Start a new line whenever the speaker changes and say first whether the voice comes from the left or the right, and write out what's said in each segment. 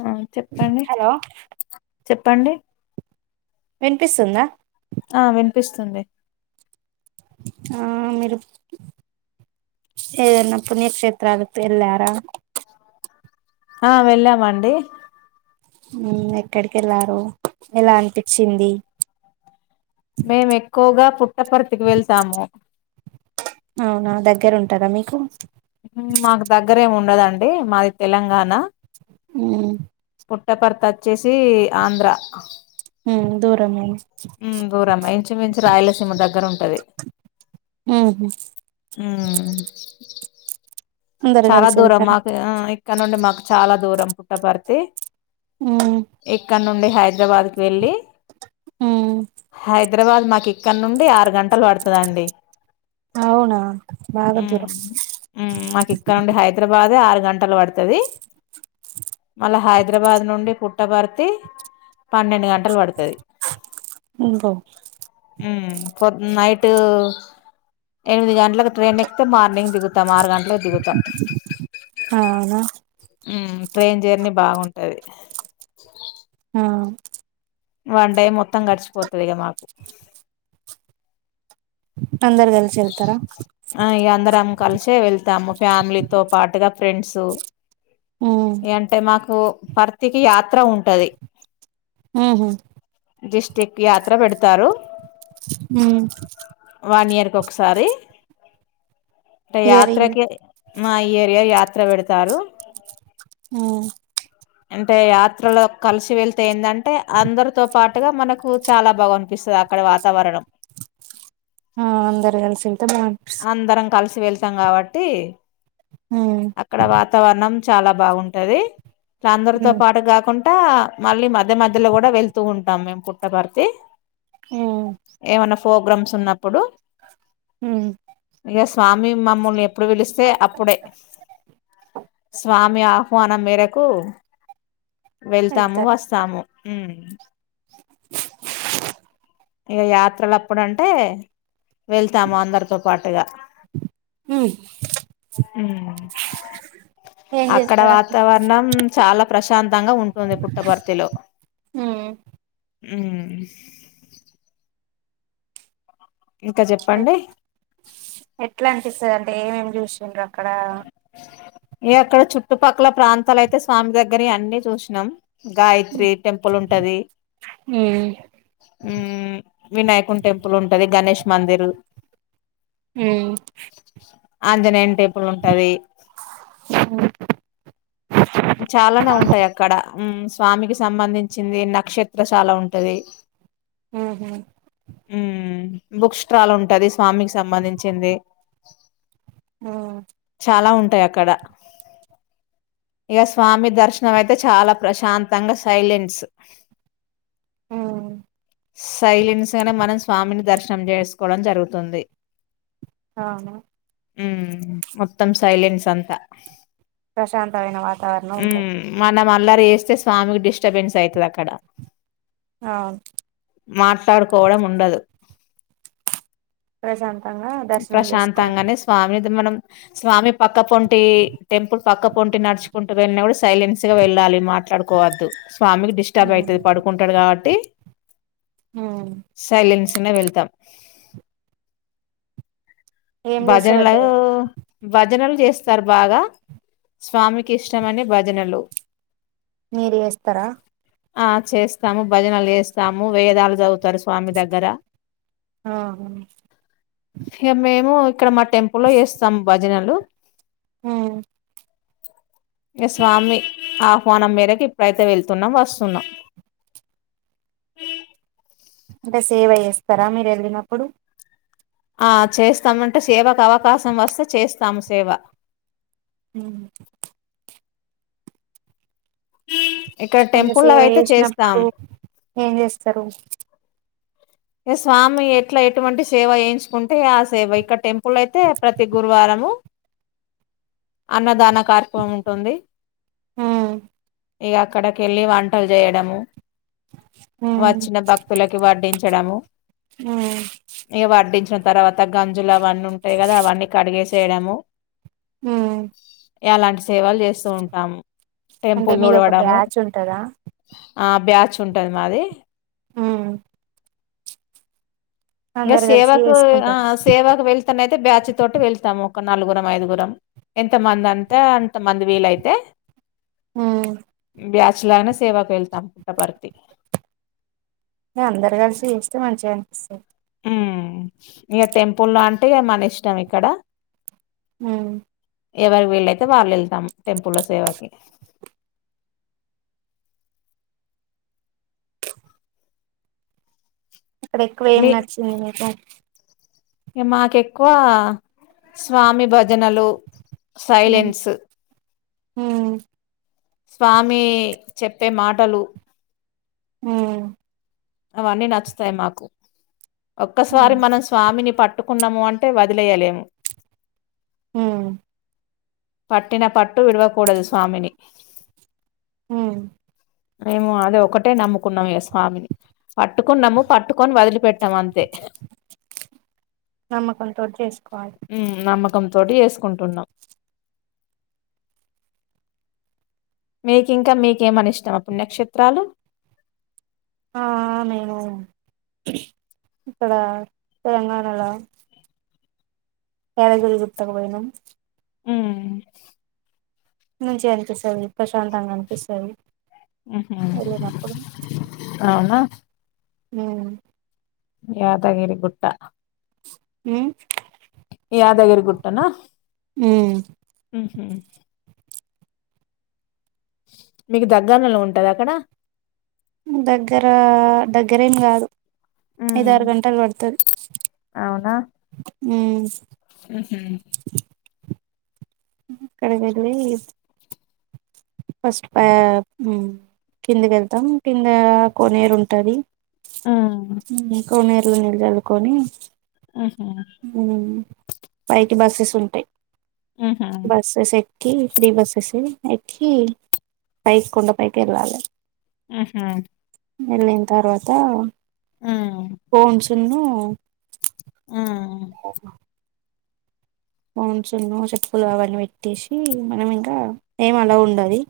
left: ఆ చెప్పండి
right: హలో
left: చెప్పండి
right: విన్పిస్తుందా
left: ఆ విన్పిస్తుంది
right: ఆ మీరు ఏదన్న పుణ్యక్షే త్రాత్ వెల్లార
left: ఆ వెళ్ళామండి
right: ఎక్కడికి వెళ్లారు ఇలా అనిపించింది
left: మేము ఎక్కువగా పుట్టపరుతికి వెళ్తాము
right: అవునా దగ్గర ఉంటదా మీకు
left: మాకు దగ్గరేమి ఉండదండి మాది తెలంగాణ
right: ఉమ్
left: పుట్టపర్తి వచ్చేసి ఆంధ్ర
right: ఉమ్ దూరమ
left: మ్ దూరమె ఇంచుమించు రాయలసీమ దగ్గర ఉంటది
right: ఉహు
left: ఉమ్
right: అందరు
left: చాల
right: కలిసి
left: దూరం
right: వెళ్తారా
left: మాకు ఇక్కడ నుండి మాకు చాలా దూరం పుట్టపర్తి
right: ఉమ్
left: ఇక్కడ్ నుండి హైద్రాబాద్కి వెళ్ళి
right: ఉమ్
left: హైద్రాబాద్ మాకు ఇక్కడ నుండి ఆరు గంటలు పడుతుందండి
right: అవునా బగా దూర
left: హైదరాబాద ఆరు గంటలు పడుతుది మళ్ళ హై హైదరాబాద్ నుండి పుట్టభర్తి పన్నెండు గంటలు పడుతుంది
right: హ్మ్
left: నైట్ ఎనిమిది గంటలకు ట్రైన్ ఎక్తే మార్నింగ్ దిగుతాం ఆరు గంటలకు దిగుతాం
right: అవున్న
left: ఉమ్ ట్రైన్ జర్నీ బాగుంటది
right: ఆ
left: వన్ డే మొత్తం గడిచిపోతుందిగా మాకు
right: అందరు కలిసి వెళ్తారా
left: ఆ ఇ అందరం కలిసే వెళ్తాము ఫ్యామిలీతో పాటుగా ఫ్రెండ్స్
right: ఉమ్
left: ఏంటే మాకు పర్తికి యాత్ర ఉంటది
right: హహ
left: డిస్టిక్ యాత్ర పెడతారు
right: హ్మ్
left: వన్ ఇయర్ క ఒకసారి అంటే
right: ఇయర్ ఇయర్
left: యాత్రకి మా ఈ ఏరియా యాత్ర పెడతారు
right: హ
left: అంటే యాత్రలో కలిసి వెలిసి ఏంటంటే అందరితో పాటుగా మనకు చాలా బాగా అనిపిస్తుంది అక్కడ వాతావరణం
right: ఆ అందరి కలిసింత బనిపిస్తది
left: అందరం కలిసి వెళ్తాం కాబట్టి
right: ఉమ్
left: అక్కడ వాతావరణం చాలా బాగుంటది ఇ అందరితో
right: ఉమ్
left: పాటు కాకుండా పట్ట మళ్ళీ మధ్య మధ్యలో కూడా వెళ్తూ ఉంటాం మేము పుట్టపర్తి
right: అ
left: ఏమైనా ప్రోగ్రామ్స్ ఉన్నప్పుడు
right: హ
left: ఇ స్వామి మమ్మల్ని ఎప్పుడు వెలిస్తే అప్పుడే స్వామి మీ ఆహ్వానం మేరకు వెళ్తాము
right: వెళ్తారు
left: వస్తాము ఇక యాత్రలుప్పుడంటే వెళ్తాము అందరితో పాటుగా
right: హ్మ్
left: అ
right: ఏం
left: అక్కడ
right: చేస్తారు
left: వాతావరణం చాలా ప్రశాంతంగా ఉంటుంది పుట్టపర్తిలో
right: హ
left: హ్మ్ ఇంకా
right: ఎ
left: చెప్పండి
right: ఎట్లా అంటిే సార్ అంటే ఏమేమి చూసిండ్ర అక్కడ
left: ఈ అక్కడ చుట్టుపక్కల ప్రాంతాలయితే స్వామి దగ్గర అన్నీ చూసినాం గాయత్రి
right: ఉమ్
left: టెంపుల్ ఉంటది ఉ వినాయకుం టెంపుల్ ఉంటది గణేష్ మందిర్
right: హ్మ్
left: ఆంజనేయని టేపుల్ ఉంటది చాలానే ఉంటాయి అక్కడ స్వామికి సంబంధించింది నక్షత్ర చాలా ఉంటది
right: హ్మ్ హ్మ్
left: ఉ బుక్ స్టల్ ఉంటది స్వామికి సంబంధించింది
right: ఆ
left: అలా ఉంటాయి అక్కడ ఇక స్వామి దర్శనం అయితే చాలా ప్రశాంతంగా సైలెన్స్
right: ఉమ్
left: సైలెన్స్గానే మనం స్వామిని దర్శన నం చేసుకోవడం జరుగుతుంది
right: అవున
left: మ్ మొత్తం సైలెన్స్ అంతా
right: ప్రశాంతమైన వాతావరణం ఉంటది
left: నం అల్లరి చేస్తే స్వామికి డిస్టర్బెన్స్ అయితది అక్కడ
right: అవును
left: మాట్లాడుకోవడం ఉండదు
right: ప్రశాంతంగా దర్శనం చేసుకోవాలి
left: ప్రశాంతంగానే స్వామి మనం స్వామి పక్క పొంటి టెంపుల్ పక్క పొ టి నడుచుకుంటూ వెళ్ళినప్పుడు సైలెన్స్ గా వెళ్ళాలి మాట్లాడుకోవద్దు స్వామికి డిస్టర్బ్
right: ఉమ్
left: అయితది పడుకుంటాడు కాబట్టి
right: ఉమ్
left: సైలెన్స్ తినే వెళ్తాం
right: ఏం చేస్తారంటే
left: భజనలయో భజనలు చేస్తారు బాగా స్వామికి ఇష్టమని భజనలు
right: మీరు చేస్తారా
left: ఆ చేస్తాము భజనలు చేస్తాము వేదాలు చదువుతారు స్వామి దగ్గర
right: ఆహా
left: ఇక మేము ఇక్కడ మా టెంపుల్ లో చేస్తాము భజనలు
right: మ్
left: స్వామి ఆహ్వానం మేరకు ఇప్పుడైతే వెళ్తున్నా వస్తున్నాం
right: ఇంకా సేవ చేస్తారా మీరు వెళ్ళినప్పుడు
left: ఆ చేస్తామంటే సేవకు అవకాశం వస్తే చేస్తాము సేవ
right: మ్
left: ఇక్కడ
right: అంటే
left: టెంపుల్ లో
right: సేవ
left: అయితే
right: చేసినప్పుడు
left: చేస్తాం
right: ఏం చేస్తారు
left: ఇ స్వామి ఎట్ల ఎటువంటి సేవ ఎయించుకుంటే ఆ సేవ ఇక్క టెంపుల్ అయితే ప్రతి గురువారము అన్నదాన కార్యక్రమం ఉంటుంది
right: మ్
left: ఇగ అక్కడికి ఎళ్ళి వంటలు చేయడము వచ్చిన భక్తులకి వడ్డించి
right: మ్
left: పడ్డించిన తర్వాత గంజులు అవన్నీ ఉంటాయి కదా అవన్నీ కడిగేసేయడము
right: మ్
left: ఎలాంటి సేవలు చేస్తూ ఉంటాము
right: అంటే
left: టెంపుల్
right: మీది ఒక
left: తుడవడము
right: బ్యాచ్ ఉంటదా
left: ఆ బ్యాచ్ ఉంటది మాది
right: మ్
left: ఇగ
right: అందరు కలిసి
left: సేవకు ఆ
right: చేసుకుంటాం
left: సేవాకు వెళ్తానయితే బ్యాచి తోటి వెళ్తాము ఒక నలుగురం ఐదుగురం ఎంత మంది అంతే అంత మంది వీలైతే
right: ఉమ్
left: బ్యాచ్ లానే సేవకు వెళ్తాం పుట్టపర్తి
right: ఎ అందరు కలిసి చేస్తే మంచిగా అనిపిస్తది
left: ఉమ్ ఇగ టెంపుల్ లో అంటే ఇగ మన ఇష్టం ఇక్కడ
right: ఉమ్
left: ఎవరి వీళ్ళైతే వాళ్ళు ఎళ్తాం టెంపు లో సేవకి
right: అక్కడ ఎక్కువ ఏం
left: మీ
right: నచ్చింది మీకు
left: మాకెక్కువ స్వామి భజనలు సైలెన్స్
right: ఉమ్
left: స్వామి చెప్పే మాటలు
right: ఉమ్
left: అవన్నీ నచ్చుతాయి మాకు ఒక్కసారి మనం స్వామిని పట్ ట్టుకున్నాము అంటే వదిలేయ్యలేము
right: ఉమ్
left: పట్టిన పట్టు విడవకూడదు స్వామిని
right: ఉమ్
left: మేము అద ఒకటే నమ్ముకున్నాం స్వామిని పట్టుకున్నాము పట్టుకొని వదిలిపెట్
right: నమ్మకం తోటి చేసుకో
left: ఉమ్ నమ్మకం తోటి చెసుకుంటున్నాం మీకింకా మీకేమనిష్టం పుణ్యక్షేత్రాలు
right: ఆ నేను ఇక్కడ తెలంగాణల యాదగిరి గుట్టకుపోయినం
left: ఉమ్
right: మంచిగా అనిపిస్తది ప్రశాంతంగా అనిపిస్తది
left: ఉహు
right: వెళ్ళినప్పుడు
left: అవునా
right: ఉమ్
left: యాదగిరి గుట్ట
right: ఉమ్
left: యాదగిరి గుట్టనా
right: ఉమ్
left: ఉహు మీకు దగ్గర్ నలో ఉంటద అక్కడ
right: దగ్గర దగ్గరేం కాదు ఐద
left: ఉమ్
right: ఆరు గంటలు పడుతది
left: అవునా
right: ఉ
left: ఉహు
right: అక్కడికెళ్లి ఫస్ట్ ప ఉమ్ కిందకి వెళ్తాం కింద కోనేరు ఉంటది
left: ఉమ్
right: ఇం కోనేీరులో నీళ్ళు జల్లు కొని
left: ఉహు
right: ఉమ్ పైకి బస్సెస్ ఉంటాయి
left: హుహు.
right: బసెస్ ఎక్కి ఫ్రీ బసెస్ ఎక్కి కి పైకి కొండ పైకి ఎళ్లాలే
left: ఉ హా
right: వెళ్ళిన తర్వాత
left: హ్మ్.
right: ఫోన్స్ను
left: హ్మ్.
right: ఓ ఫోన్సున్ను చెప్పులు అవన్నీ పెట్టేసి మనం ఇంకా ఏం అలో ఉండది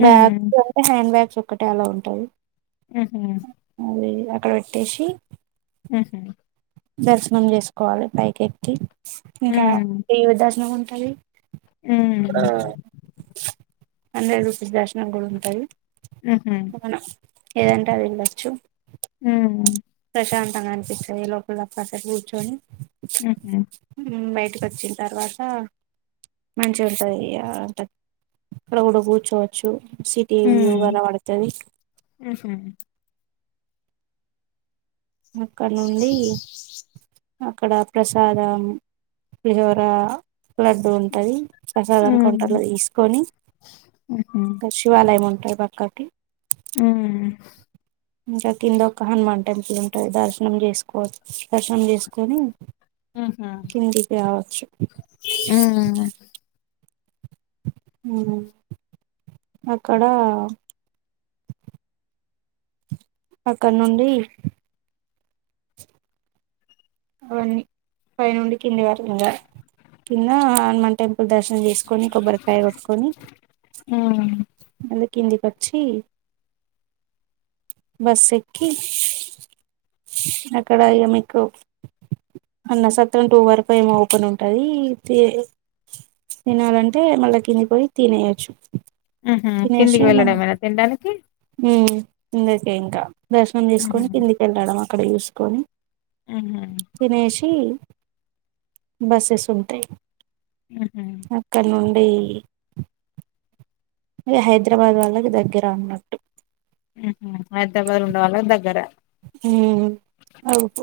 left: హ్మ్.
right: బ్యాగ్స్ అంటే హ్యాండ్ బ్యాగ్స్ ఒక్కటే అలో ఉంటది
left: ఆహ
right: అది అక్కడ పెట్టేసి
left: ఉహ్
right: దర్శనం చేసుకోవాలి పైకెక్కి ఇంకా ఏమి దర్శనం ఉంటది
left: ఉహ్మ్
right: హండ్రెడ్ రూపీస్ దర్శనం కూడా ఉంటాంది
left: హుహు.
right: మనం ఏదంటే అది వెళ్ళచ్చు
left: ఉమ్న
right: ప్రశాంతంగా అనిపిస్తది లోపల కాసేపు కూర్చొని
left: ఉహ్మ్
right: బయటకి వచ్చిన తర్వాత మంచిగా ఉంటది ఇగ అంట రౌండు కూర్చోవచ్చు సిటీ వ్యూ
left: హ్మ్.
right: కనబడుతది
left: హుహు.
right: అక్కడ నుండి అక్కడ ప్రసాదం పులిహోర లడ్డు ఉంటంది ప్రసాదం
left: హ్మ్.
right: కౌంటార్లో తీసుకొని
left: హుహు.
right: అక్కడ శివాలయం ఉంటాది పక్కకి
left: ఉమ్
right: ఇంకా కిందొక్క హనుమాన్ టెంపుల్ ఉంటయి దర్శనం చేసుకో దర్శనం చేసుకొని
left: హుహు.
right: కిందికి రావచ్చు
left: హ్మ్.
right: హ్మ్ అక్కడ అక్కడ నుండి అవన్నీ పైనుండి కింది వరకు కింద హనుమాన్ టెంపుల్ దర్శనం చేసుకు కోని కొబ్బరికాయ కొట్టుకొని
left: హ్మ్.
right: కందికి వచ్చి బస్ ఎక్కి అక్కడ ఏమీకు అన్న సత్రం టూ వరకు ఏమో ఓపెన్ ఉంటది తి తినాలంటే మళ్ళా కిందికి పోయి తినేయచ్చు
left: హ్మ కిందికి వెళ్డంమేన తినడానికి
right: హ్మ్ కిందికే ఇంకా దర్శనం
left: హుహు.
right: చేసుకొని కిందికి వెళ్ళాడమా అక్కడ చూసుకొని
left: హుహు.
right: తినేసి బస్సెస్ ఉంటాయ్
left: హుహు.
right: అక్కడ నున్ బే అది హైదరాబాద్ వాళ్ళకి దగ్గర అన్నట్టు
left: హ్మ్ హ్మ హైదరాబాద్ ఉండవలకి దగ్గర
right: హ్మ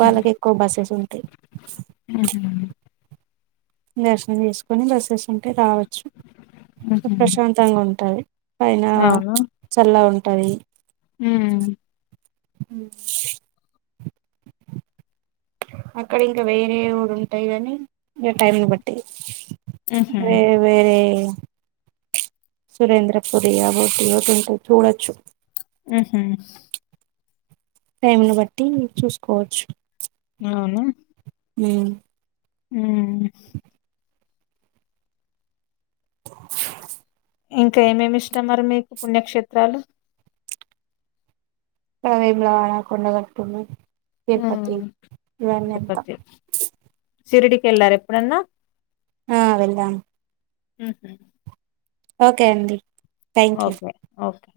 right: వాళ్ళకి ఎక్కువ బస్సెస్ ఉంటాయి
left: హుహు.
right: దర్శనం చేసుకోని బస్సెస్ ఉంటే రావచ్చు
left: హుహు.
right: ప్రశాంతంగా ఉంటది పైన
left: అవును.
right: చల్లగా ఉంటది
left: హ్మ్
right: హ్మ అక్కడ ఇంకా వేరే కూడా ఉంటాయి కాని ఇంకా టైంని బట్టి
left: హుహు.
right: వేరే వేరే సురేంద్ర పురి అవొటి ఏవోటి ఉంటాయి చూడొచ్చు
left: హ్మ హ్మ
right: టైమ్ను బట్టి చూసుకోవచ్చు
left: అవునా
right: హ్మ
left: హ్మ ఇంకా ఏమేమి ఇష్టం మరి మీకు పుణ్యక్షేత్రాలు
right: వేములవాడ కొండగట్టు ఉంది తిరుపతి
left: ఉమ్
right: ఇవన్నీ అంత
left: షిరిడీ కి ఎల్లారా ఎప్పుడన్నా
right: ఆ వెళ్ళాం
left: హ్మ్ హ్మ
right: ఓకే అండి థ్యాంక్ యూ
left: ఓకే ఓకే